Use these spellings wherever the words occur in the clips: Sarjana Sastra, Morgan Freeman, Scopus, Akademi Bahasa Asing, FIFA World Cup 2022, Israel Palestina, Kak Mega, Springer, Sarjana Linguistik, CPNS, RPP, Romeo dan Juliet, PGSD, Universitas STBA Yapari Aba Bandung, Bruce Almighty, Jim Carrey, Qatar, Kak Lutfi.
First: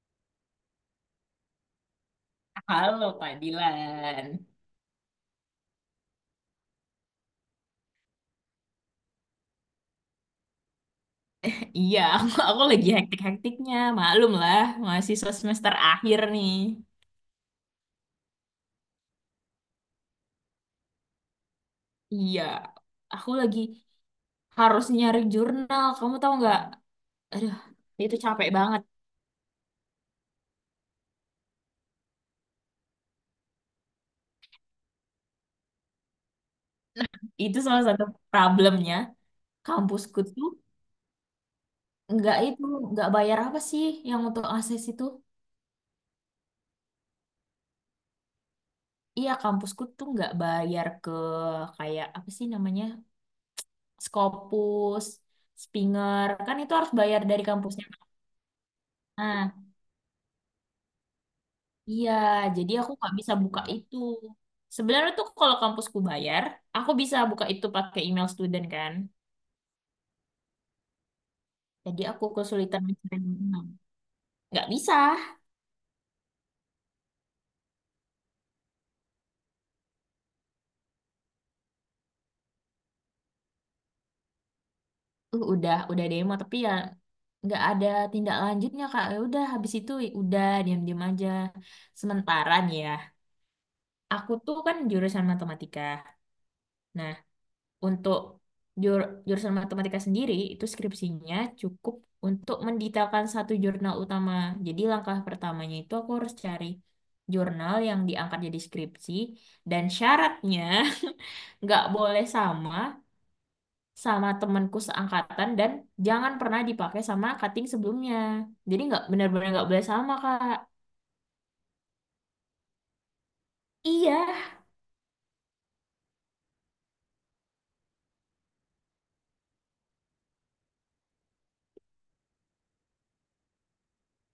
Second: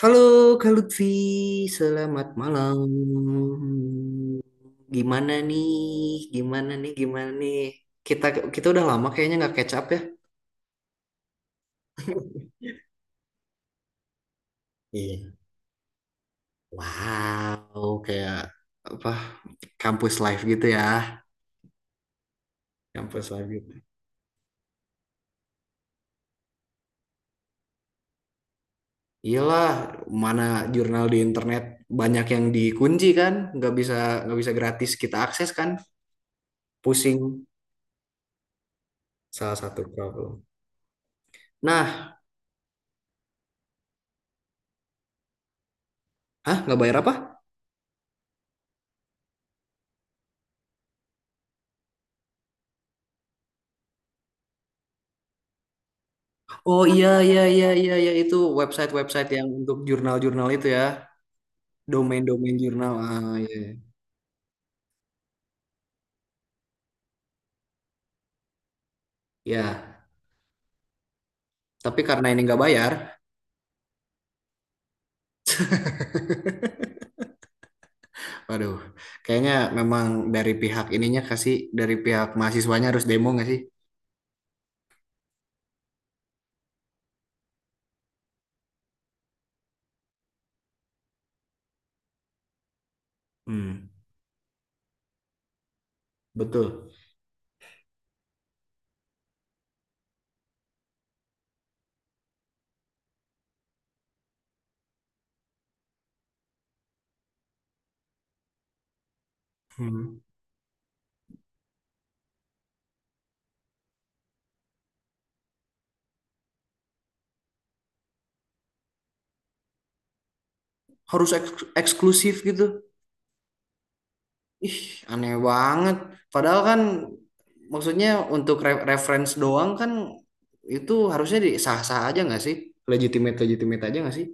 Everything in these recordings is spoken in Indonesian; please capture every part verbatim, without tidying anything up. Halo Kak Lutfi, selamat malam. Halo Pak Dilan. Gimana nih? Gimana nih? Gimana nih? Kita kita udah lama kayaknya nggak catch up ya. Iya, aku, aku lagi hektik-hektiknya. Maklum lah, Iya. mahasiswa semester akhir nih. Wow, kayak apa? Kampus life gitu ya. Iya, Kampus aku life lagi gitu. harus nyari jurnal. Kamu tahu nggak? Aduh, itu capek banget. Iyalah, mana jurnal di internet banyak yang dikunci kan? Nggak bisa nggak bisa gratis kita akses kan? Pusing. Itu salah satu problemnya. Salah satu Kampusku problem. tuh Nah, nggak itu, nggak bayar apa sih yang untuk akses itu? hah, nggak bayar apa? Iya, kampusku tuh nggak bayar ke kayak apa sih namanya? Scopus, Springer. Kan itu Oh, harus iya, bayar iya, dari iya, kampusnya. iya, iya, itu website-website yang Nah, untuk jurnal-jurnal itu ya, iya, domain-domain jadi aku jurnal. nggak bisa Ah, iya. buka Iya. itu. Sebenarnya tuh kalau kampusku bayar, aku bisa buka itu pakai email student kan. Ya, tapi Jadi aku karena ini nggak kesulitan bayar, mencari email. Nggak bisa. waduh, kayaknya memang dari pihak ininya kasih dari pihak mahasiswanya harus demo nggak sih? Uh, udah, udah demo tapi ya nggak ada tindak lanjutnya Kak. Ya udah habis itu ya udah diam-diam aja. Sementara nih ya, Hmm, aku tuh kan jurusan matematika. betul. Nah, untuk jur- jurusan matematika sendiri, itu skripsinya cukup untuk mendetailkan satu jurnal utama. Jadi langkah pertamanya itu aku harus cari jurnal yang diangkat jadi skripsi dan Hmm. syaratnya nggak boleh sama sama temanku seangkatan dan jangan pernah dipakai sama cutting sebelumnya. Jadi nggak benar-benar nggak boleh sama, Kak. Harus eks- eksklusif gitu. Iya, Ih, aneh banget. Padahal kan maksudnya untuk re- reference doang kan, itu harusnya di sah-sah aja nggak sih? Legitimate legitimate aja nggak sih?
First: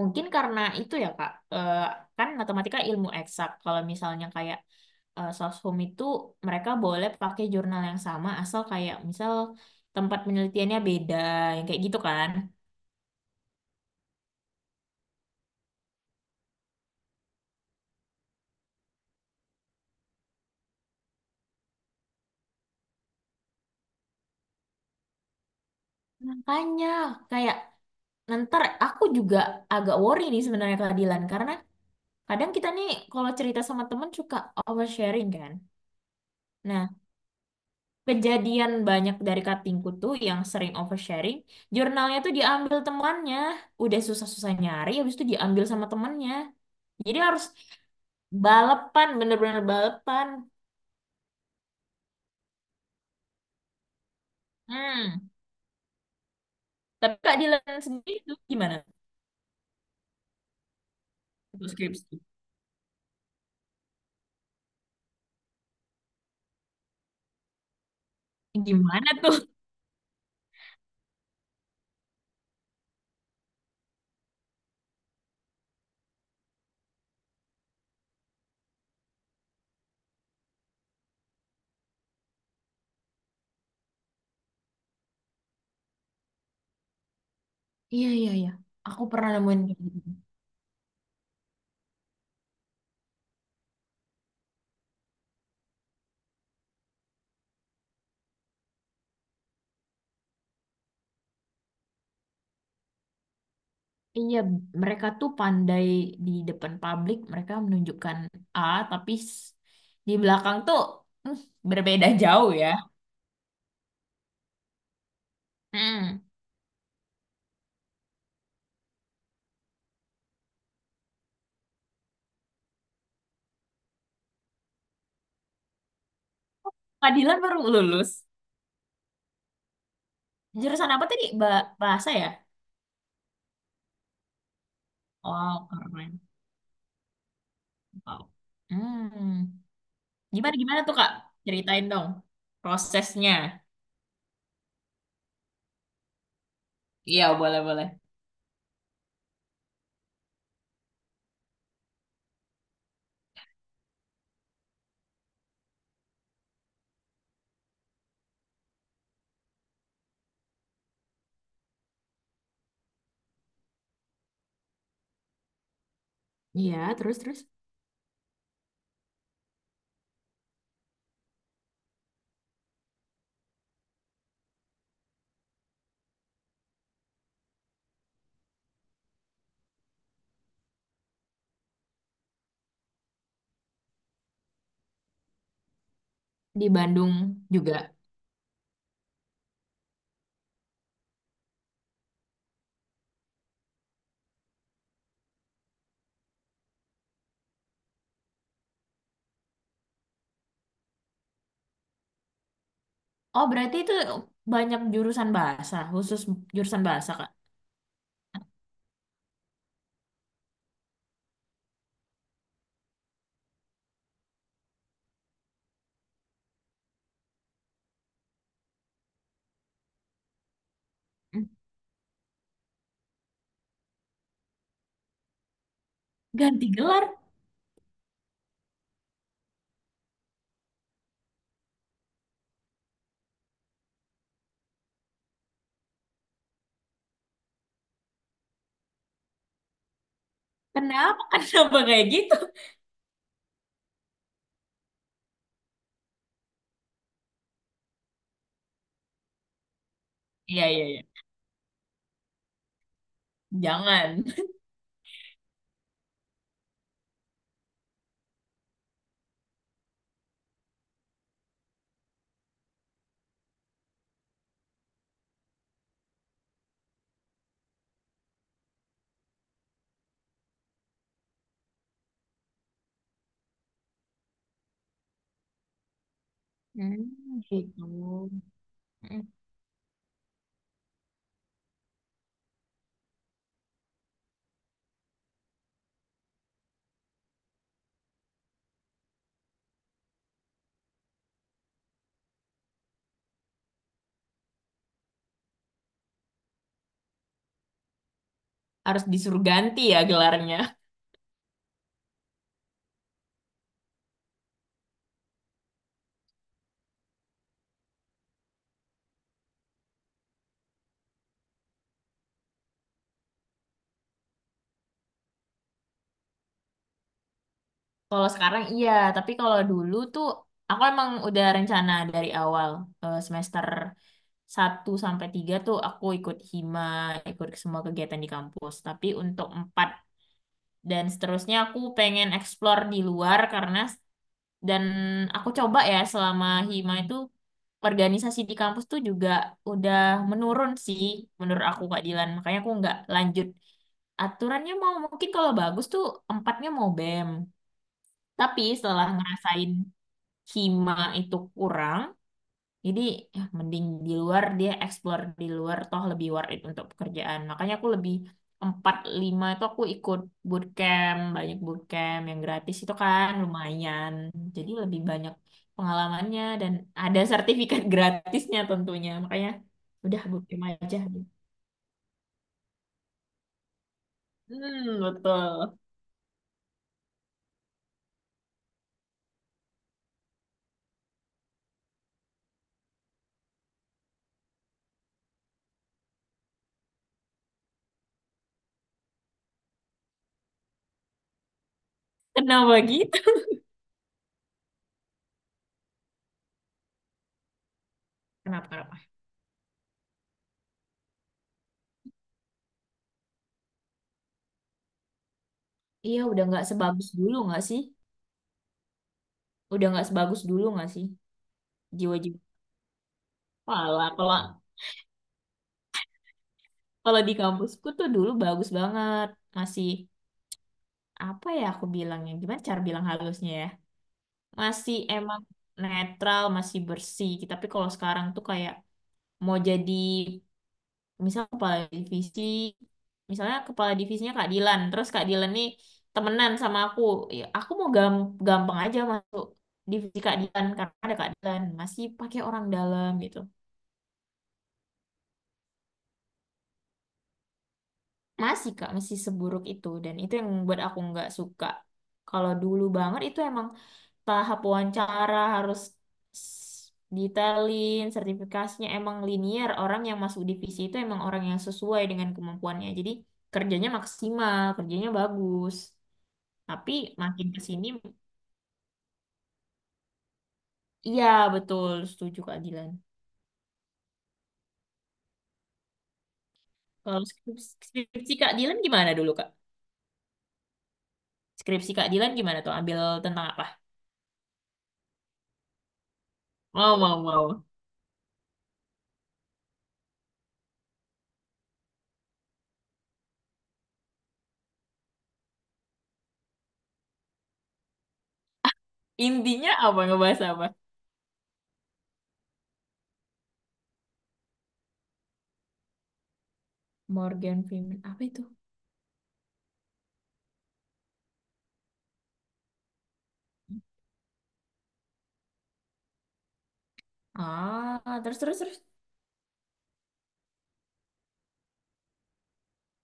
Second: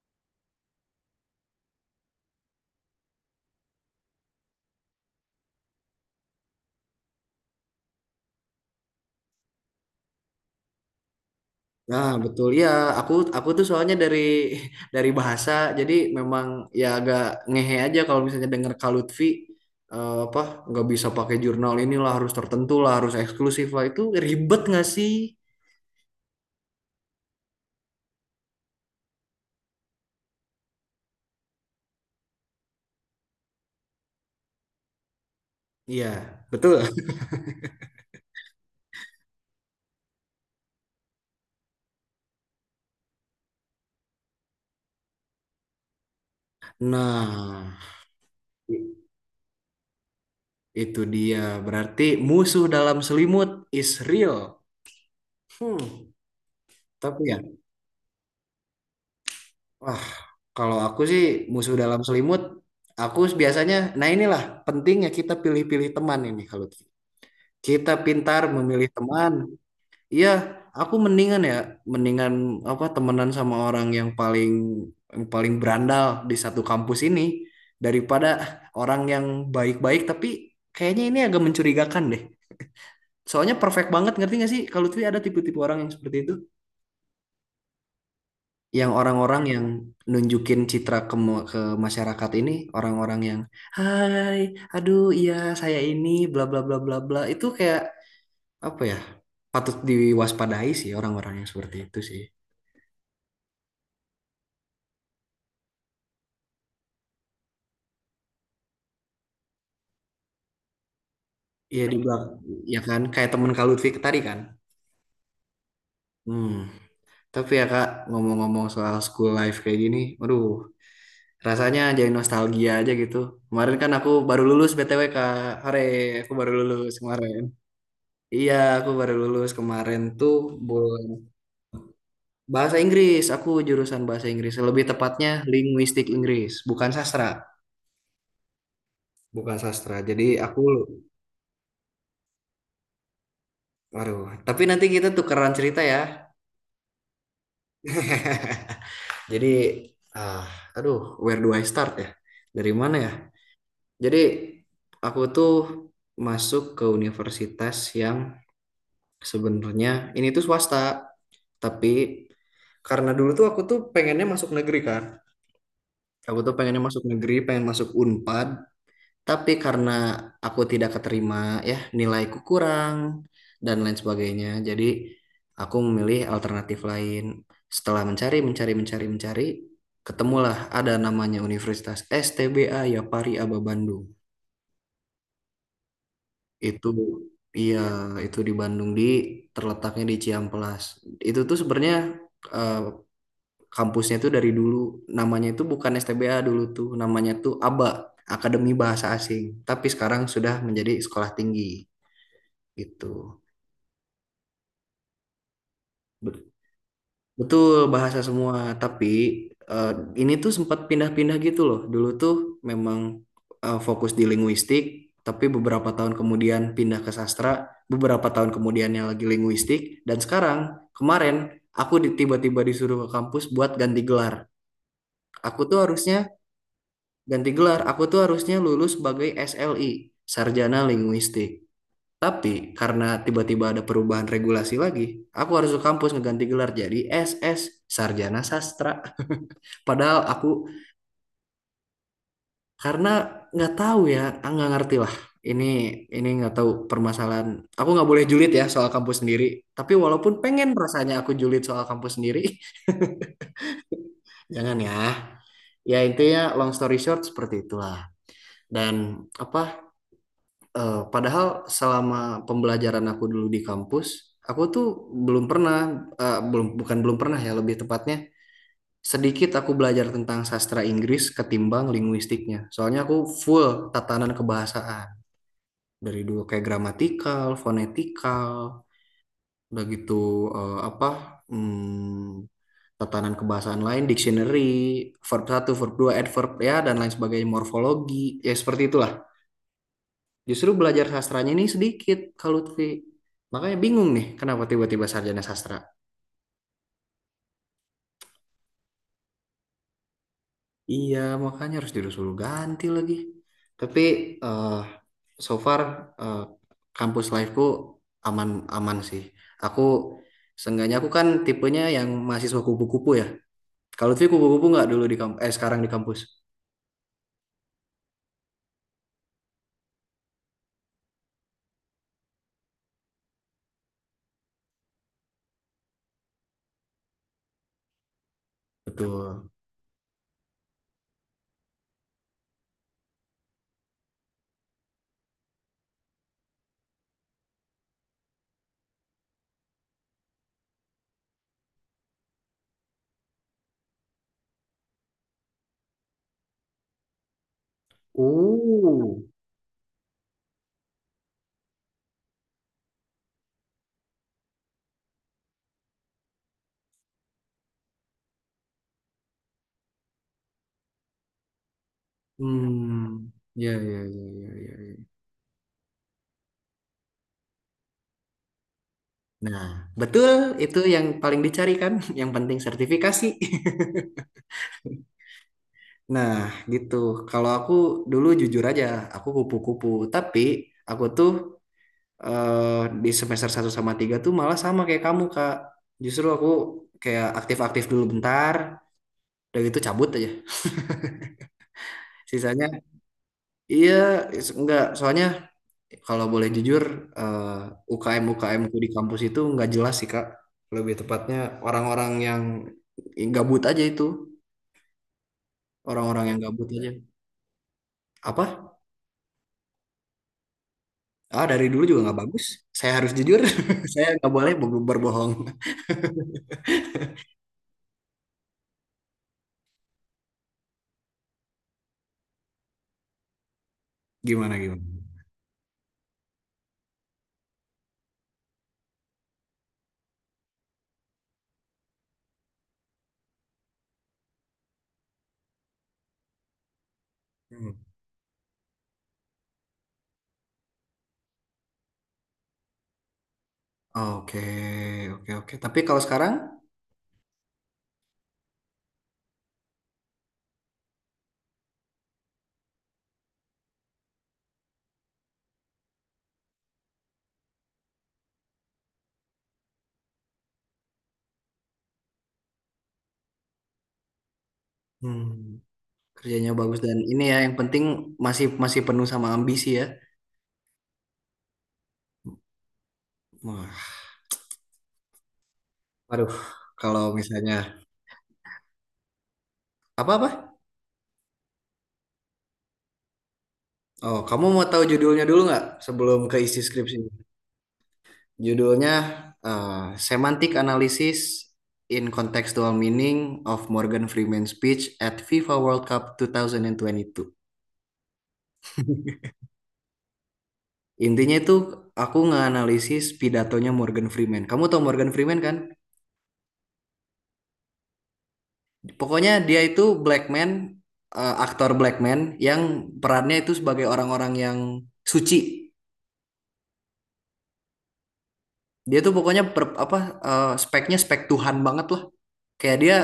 mungkin karena itu ya Kak. Eh, kan matematika ilmu eksak. Kalau misalnya kayak eh, soshum itu mereka boleh pakai jurnal yang sama asal kayak misal tempat penelitiannya beda, yang kayak gitu Nah, kan. betul ya. Aku aku tuh soalnya dari dari bahasa, jadi memang ya agak ngehe aja kalau misalnya denger Kak Lutfi, eh, apa nggak bisa pakai jurnal inilah, harus tertentu lah, harus eksklusif lah, itu ribet nggak sih? Makanya kayak ntar aku juga agak worry nih sebenarnya keadilan karena kadang kita nih kalau cerita sama temen suka oversharing kan. Iya, betul. Nah, kejadian banyak dari katingku tuh yang sering oversharing, jurnalnya tuh diambil temannya. Udah susah-susah nyari, habis itu diambil sama temannya. Jadi harus Nah, i- balapan, bener-bener balapan. itu dia, berarti musuh dalam selimut is real. Hmm. Hmm, Tapi tapi Kak ya, Dilan sendiri tuh gimana? wah, kalau aku sih Untuk musuh dalam skripsi. selimut, aku biasanya, nah, inilah pentingnya kita pilih-pilih teman ini kalau kita pintar memilih Gimana teman. tuh? Iya, aku mendingan ya, mendingan apa, temenan sama orang yang paling yang paling berandal di satu kampus ini daripada orang yang baik-baik tapi kayaknya ini agak mencurigakan deh. Soalnya perfect banget, ngerti gak sih kalau tuh ada tipe-tipe orang yang seperti itu, Iya, iya, iya. yang Aku pernah orang-orang nemuin yang kayak gitu. nunjukin citra ke ma- ke masyarakat ini, orang-orang yang hai, aduh iya saya ini bla bla bla bla bla. Itu kayak apa ya, patut diwaspadai sih orang-orang yang seperti itu sih. Iya, mereka tuh pandai di depan publik, mereka menunjukkan A, tapi s- di belakang tuh hmm, Ya di berbeda belak- jauh ya. ya kan kayak temen Kak Lutfi tadi kan. Hmm. hmm tapi ya Kak, ngomong-ngomong soal school life kayak gini, aduh, rasanya jadi nostalgia aja gitu. Kemarin kan aku baru lulus B T W Kak. Hore, aku baru lulus Kak kemarin. baru lulus. Iya, aku baru lulus kemarin tuh Jurusan bulan. apa tadi? Ba- bahasa ya? Bahasa Inggris, aku jurusan bahasa Inggris, lebih tepatnya Oh, linguistik keren. Inggris, bukan sastra. Wow. Hmm. Bukan sastra, jadi Gimana aku. gimana tuh, Kak? Ceritain dong prosesnya. Waduh, tapi nanti kita tukeran cerita ya. Iya, boleh-boleh. Jadi, ah, aduh, where do I start ya? Dari mana ya? Jadi, aku tuh masuk ke universitas yang sebenarnya ini tuh swasta, tapi karena dulu tuh aku tuh pengennya masuk negeri kan. Aku tuh Iya, pengennya masuk negeri, terus-terus. pengen masuk Unpad. Tapi karena aku tidak keterima, ya nilaiku kurang dan lain sebagainya, jadi aku memilih alternatif lain. Setelah mencari, mencari, mencari, mencari, ketemulah ada namanya Universitas S T B A Yapari Aba Bandung. Di Itu Bandung juga. iya, itu di Bandung, di terletaknya di Ciamplas. Itu tuh sebenarnya, eh, kampusnya tuh dari dulu namanya itu bukan S T B A, dulu tuh namanya tuh aba. Akademi Bahasa Asing, tapi sekarang sudah menjadi sekolah tinggi. Gitu. Oh, berarti itu banyak jurusan bahasa, khusus Bet- jurusan bahasa, Kak. Betul bahasa semua, tapi eh, ini tuh sempat pindah-pindah gitu loh. Dulu tuh memang, eh, fokus di linguistik, tapi beberapa tahun kemudian pindah ke sastra, beberapa tahun kemudiannya lagi linguistik, dan sekarang Hmm. kemarin aku di- tiba-tiba disuruh ke kampus buat ganti gelar. Aku tuh harusnya Ganti gelar. ganti gelar, aku tuh harusnya lulus sebagai S L I, Sarjana Linguistik. Tapi karena tiba-tiba ada perubahan regulasi lagi, aku harus ke kampus ngeganti gelar jadi S S, Sarjana Sastra. Padahal aku, Kenapa? Kenapa kayak gitu? karena nggak tahu ya, ah, nggak ngerti lah. Ini ini nggak tahu permasalahan. Aku nggak boleh julid ya soal kampus sendiri. Tapi walaupun Iya, pengen iya, iya. rasanya aku julid soal kampus sendiri, Jangan. jangan ya. Ya intinya long story short seperti itulah. Dan apa, Eh, padahal selama pembelajaran aku dulu di kampus, aku tuh belum pernah, eh, belum, bukan belum pernah ya, lebih tepatnya sedikit aku belajar tentang sastra Inggris ketimbang linguistiknya. Soalnya aku full tatanan kebahasaan dari dulu kayak Hmm, gramatikal, gitu. fonetikal, Hmm. udah gitu, eh, apa, hmm, tatanan kebahasaan lain, dictionary, verb satu, verb dua, adverb ya dan lain sebagainya, morfologi, ya seperti itulah. Justru belajar sastranya ini sedikit kalau Lutfi. Makanya bingung nih kenapa tiba-tiba sarjana sastra. Harus disuruh ganti ya gelarnya. Iya, makanya harus disuruh ganti lagi. Tapi eh so far, eh, kampus life-ku aman-aman sih. Aku Seenggaknya aku kan tipenya yang mahasiswa kupu-kupu ya. Kalau Lutfi kupu-kupu nggak, dulu di kampus, eh sekarang di kampus. Kalau sekarang iya, tapi kalau dulu tuh aku emang udah rencana dari awal eh, semester satu sampai tiga tuh aku ikut hima, ikut semua kegiatan di kampus. Tapi untuk Betul. empat dan seterusnya aku pengen explore di luar karena dan aku coba ya selama hima itu organisasi di kampus tuh juga udah menurun sih menurut aku Kak Dilan. Makanya aku nggak lanjut. Aturannya mau mungkin kalau bagus tuh empatnya mau BEM. Tapi setelah Oh. ngerasain hima itu kurang, jadi ya, mending di luar dia explore di luar toh lebih worth it untuk pekerjaan. Makanya aku lebih empat lima itu aku ikut bootcamp, banyak bootcamp yang gratis itu kan Hmm. Ya, ya, lumayan. ya, ya, Jadi ya. lebih Ya. banyak pengalamannya dan ada sertifikat gratisnya tentunya. Makanya Nah, udah betul, bootcamp itu aja. yang paling dicari kan, yang penting sertifikasi. Hmm, betul. Nah, gitu. Kalau aku dulu jujur aja, aku kupu-kupu. Tapi aku tuh, eh, di semester satu sama tiga tuh malah sama kayak kamu, Kak. Justru aku kayak aktif-aktif dulu bentar, udah gitu cabut aja. Kenapa Sisanya, gitu? iya, is- enggak. Soalnya kalau boleh jujur, U K M-U K M ku Kenapa? di kampus itu nggak jelas sih, Kak. Lebih tepatnya orang-orang yang gabut aja itu. Iya, Orang-orang yang udah nggak gabut aja. sebagus dulu nggak sih? Apa? Udah nggak sebagus dulu nggak sih? Ah, dari dulu juga nggak Jiwa-jiwa. bagus. Saya harus jujur. Saya Malah nggak kalau boleh ber- berbohong. kalau di kampusku tuh dulu bagus banget. Masih apa ya aku bilangnya? Gimana cara bilang halusnya ya? Gimana gimana? Masih emang netral, masih bersih. Tapi kalau sekarang tuh kayak mau jadi misal kepala divisi, misalnya kepala divisinya Kak Dilan, terus Kak Dilan nih temenan sama aku. Ya, Hmm. aku mau gam gampang aja masuk divisi Kak Dilan karena ada Kak Dilan, masih pakai orang dalam gitu. Oke, oke, oke. Tapi kalau sekarang, Masih Kak, masih seburuk itu dan itu yang buat aku nggak suka. Kalau dulu banget itu emang tahap wawancara harus s- detailin, sertifikasinya emang linear. Orang yang masuk divisi itu emang orang yang sesuai dengan kemampuannya. Jadi kerjanya maksimal, kerjanya hmm, bagus. kerjanya bagus Tapi dan ini ya makin yang ke penting sini, masih masih penuh sama ambisi ya. iya betul, setuju Kak Dilan. Wah, aduh. Kalau Kalau misalnya skripsi, skripsi Kak Dilan gimana dulu Kak? apa-apa? Skripsi Kak Dilan gimana tuh? Ambil tentang apa? Oh, kamu mau tahu judulnya dulu nggak sebelum ke isi skripsi? Mau, mau, mau. Judulnya uh, Semantic Analysis in Contextual Meaning of Morgan Freeman's Speech at FIFA World Cup dua ribu dua puluh dua. Intinya apa? Ngebahas apa? Intinya itu aku nganalisis pidatonya Morgan Freeman. Kamu tau Morgan Freeman kan? Morgan Freeman apa itu? Pokoknya dia itu black man, eh, aktor black man yang perannya itu sebagai orang-orang yang suci. Ah, terus terus terus. Dia tuh pokoknya per- apa, eh, speknya spek Tuhan banget lah. Kayak dia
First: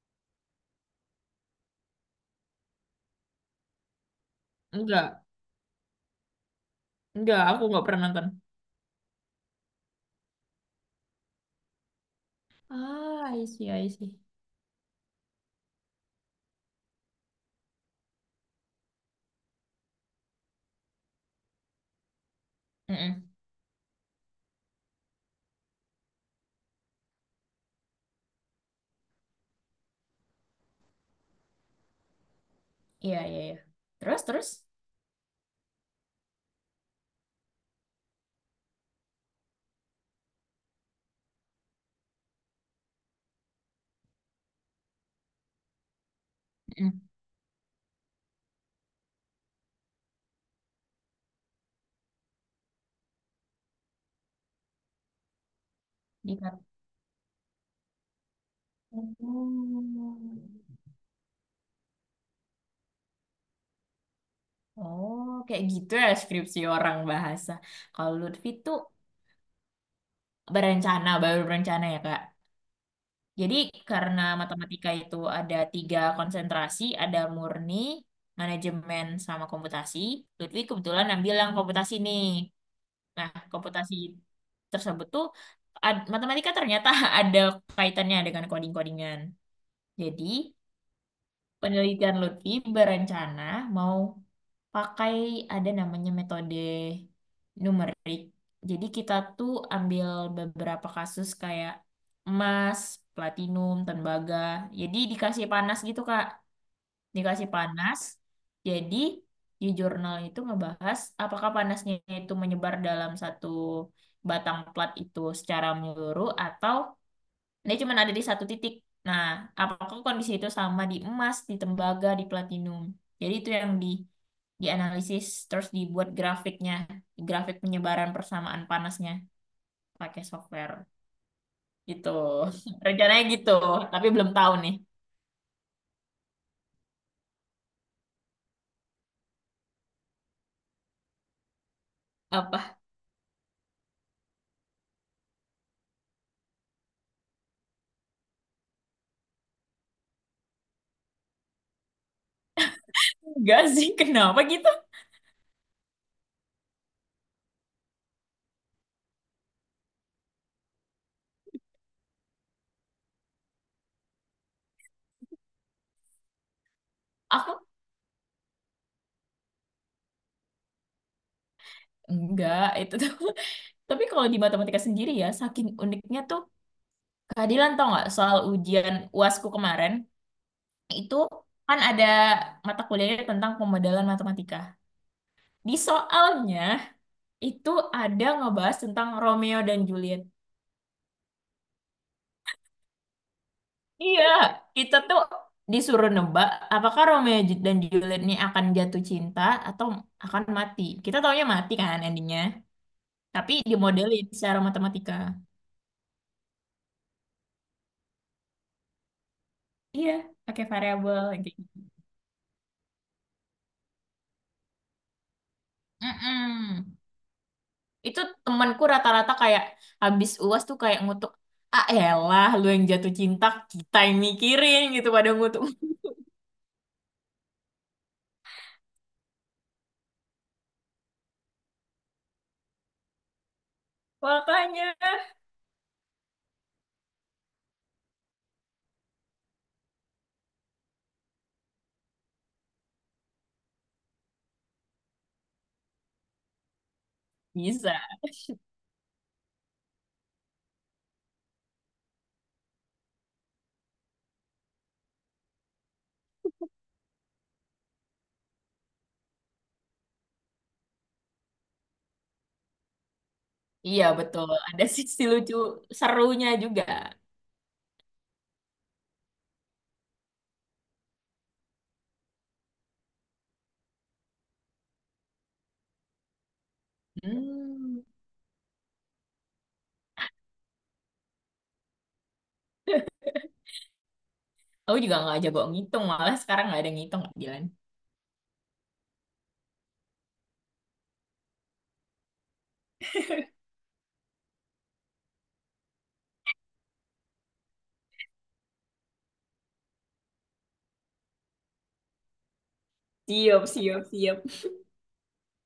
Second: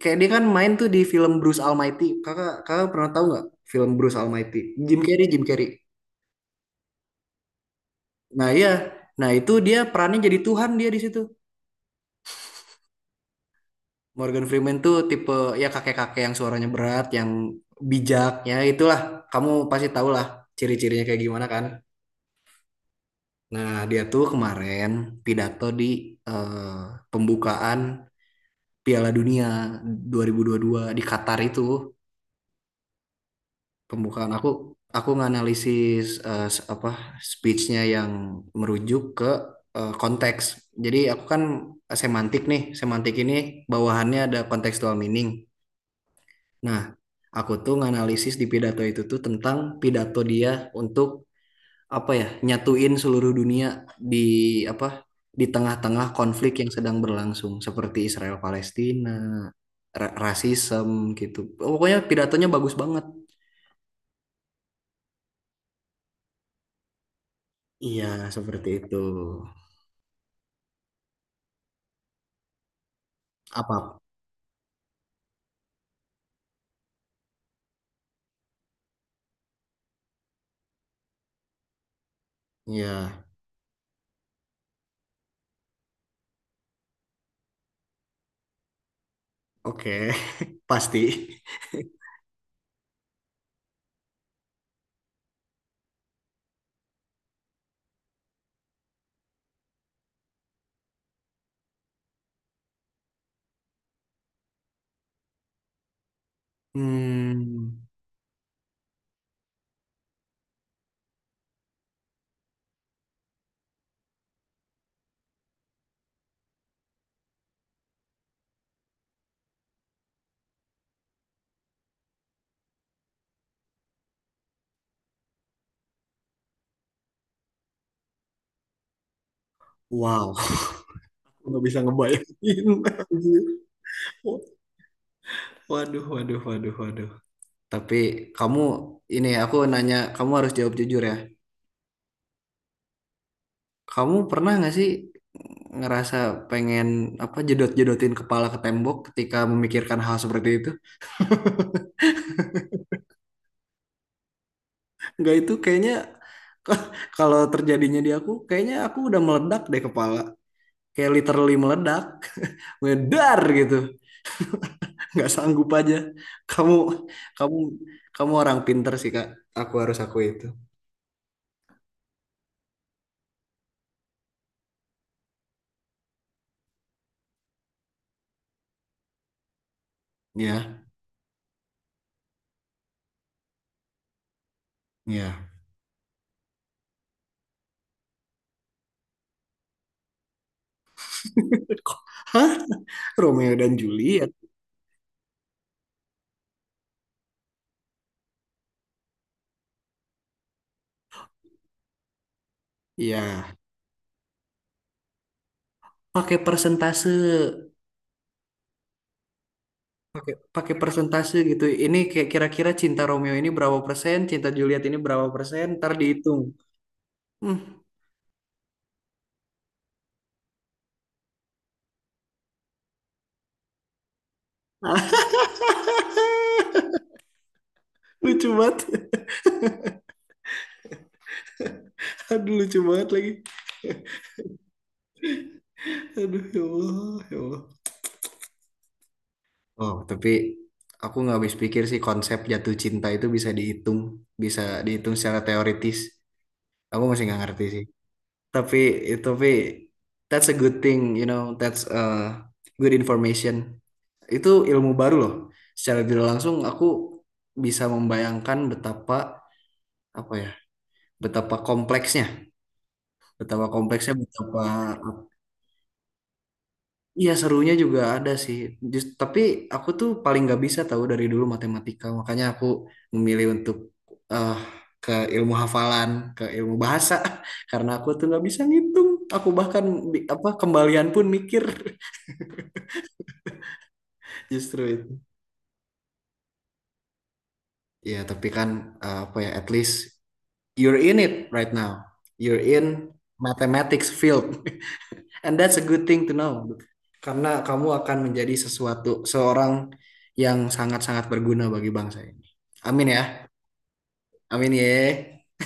kayak dia kan main tuh di film Bruce Almighty. Kakak kakak pernah tahu nggak film Bruce Almighty? Jim Enggak, Carrey, Jim Carrey. enggak, aku nggak pernah nonton. Nah iya, nah itu dia perannya jadi Tuhan dia di situ. Ah, I see, I see. Morgan Freeman tuh tipe ya kakek-kakek yang suaranya berat, yang bijaknya itulah. Kamu pasti tahu lah ciri-cirinya kayak gimana kan. Mm-mm. Nah dia tuh kemarin pidato di, eh, pembukaan Piala Dunia dua dua ribu dua puluh dua di Qatar itu. Iya, iya, iya. Terus Pembukaan terus. aku aku nganalisis, eh, s- apa, speechnya yang merujuk ke, eh, konteks. Jadi aku kan semantik nih, semantik ini bawahannya ada contextual meaning. Nah, Mm. aku tuh nganalisis di pidato itu tuh tentang pidato dia untuk apa ya, nyatuin seluruh dunia di apa, di tengah-tengah konflik Dikat- yang sedang berlangsung seperti Israel Palestina, ra- Oh, rasisme gitu. Pokoknya pidatonya bagus banget. oh, kayak gitu ya skripsi orang bahasa. Iya, Kalau Lutfi seperti tuh itu. berencana, baru berencana ya, Kak. Jadi Apa? karena matematika itu ada tiga konsentrasi, ada murni, manajemen, sama komputasi. Lutfi kebetulan ambil yang komputasi nih. Ya, Nah, komputasi tersebut tuh ad- matematika ternyata ada kaitannya dengan coding-codingan. oke. Jadi, Pasti. penelitian Lutfi berencana mau pakai ada namanya metode numerik. Jadi, kita tuh ambil beberapa kasus kayak emas, platinum, tembaga. Jadi, dikasih panas gitu, Kak, dikasih Hmm, panas. Jadi di jurnal itu ngebahas apakah panasnya itu menyebar dalam satu batang plat itu secara menyeluruh atau dia cuma ada di satu titik. Nah, apakah kondisi itu sama di emas, di tembaga, di platinum? Jadi itu yang di dianalisis terus dibuat grafiknya, grafik penyebaran persamaan panasnya pakai wow. software. Nggak bisa Gitu. ngebayangin. Rencananya gitu, tapi belum tahu nih. Waduh, waduh, waduh, waduh. Tapi kamu, ini aku nanya, kamu harus jawab jujur ya. Apa? Kamu pernah nggak sih ngerasa pengen apa, jedot-jedotin kepala ke tembok ketika memikirkan hal seperti itu? Enggak sih, kenapa gitu? Nggak, itu kayaknya kalau terjadinya di aku, kayaknya aku udah meledak deh kepala. Kayak literally meledak, medar gitu. Nggak sanggup aja. Kamu, kamu, Aku kamu orang pinter sih Kak. Aku harus aku itu. Enggak, itu tuh. Tapi kalau di matematika sendiri ya, saking uniknya tuh keadilan tau nggak soal ujian u a s ku kemarin Ya, itu kan ada mata kuliahnya tentang pemodelan matematika. ya. Di soalnya itu ada ngebahas tentang Romeo dan Juliet. Hah? Romeo dan Iya, Juliet. kita tuh disuruh nebak apakah Romeo ju- dan Juliet ini akan jatuh cinta atau akan mati. Kita taunya mati kan endingnya, tapi Ya, dimodelin secara matematika. pakai persentase, Iya, pakai pakai pakai variabel persentase kayak gitu. gitu. Ini kayak kira-kira cinta Romeo ini berapa persen, cinta Juliet ini berapa persen, ntar dihitung. Mm-mm. Hmm. Itu temanku rata-rata kayak habis u a s tuh kayak ngutuk, ah elah lu yang jatuh cinta, kita yang mikirin gitu pada ngutuk. Lucu banget. Aduh, lucu banget lagi. Makanya Aduh, ya Allah, ya Allah. Oh, tapi aku nggak habis pikir sih konsep jatuh cinta itu bisa dihitung, bisa dihitung secara teoritis. Aku masih nggak ngerti sih. bisa. Tapi tapi that's a good thing, you know, that's a good information. Itu ilmu baru loh. Secara tidak langsung aku bisa membayangkan betapa apa ya, betapa kompleksnya, betapa Iya kompleksnya, betul, betapa. ada sisi lucu serunya juga. Iya serunya juga ada sih. Just, tapi aku tuh paling nggak bisa tahu dari dulu matematika. Makanya aku memilih untuk, eh ke ilmu hafalan, ke ilmu bahasa. Karena Hmm. aku tuh nggak bisa ngitung. Aku bahkan, bi- apa, kembalian pun mikir justru Aku juga itu. nggak jago ngitung, malah sekarang nggak ada ngitung, Kak Dilan. Iya tapi kan, eh, apa ya? At least you're in it right now. You're in mathematics field. And that's a good thing to know. Karena kamu akan menjadi sesuatu seorang yang sangat-sangat berguna bagi bangsa ini. Amin ya. Siap, siap, siap. Amin ya.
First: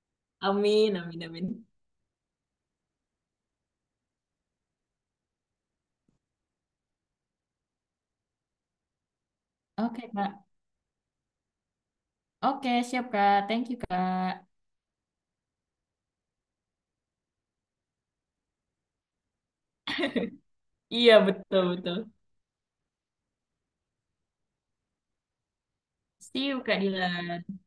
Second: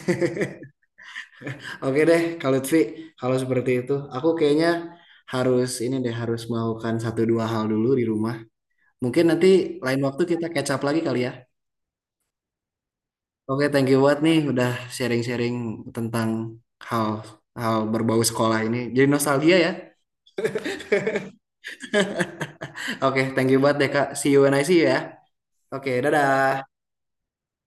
Amin, amin, amin. Oke deh, kalau Lutfi, kalau seperti itu, aku kayaknya harus ini deh, harus melakukan satu dua hal dulu di rumah. Mungkin nanti lain Oke, waktu kita Kak. catch up lagi kali ya. Oke, siap, Kak. Oke, Thank you, thank you buat nih Kak. udah sharing-sharing tentang hal hal berbau sekolah ini. Jadi nostalgia ya. Iya, betul, betul. Oke, thank you buat deh Kak. See you when I see you ya. Oke, See you, dadah. Kak Dilan.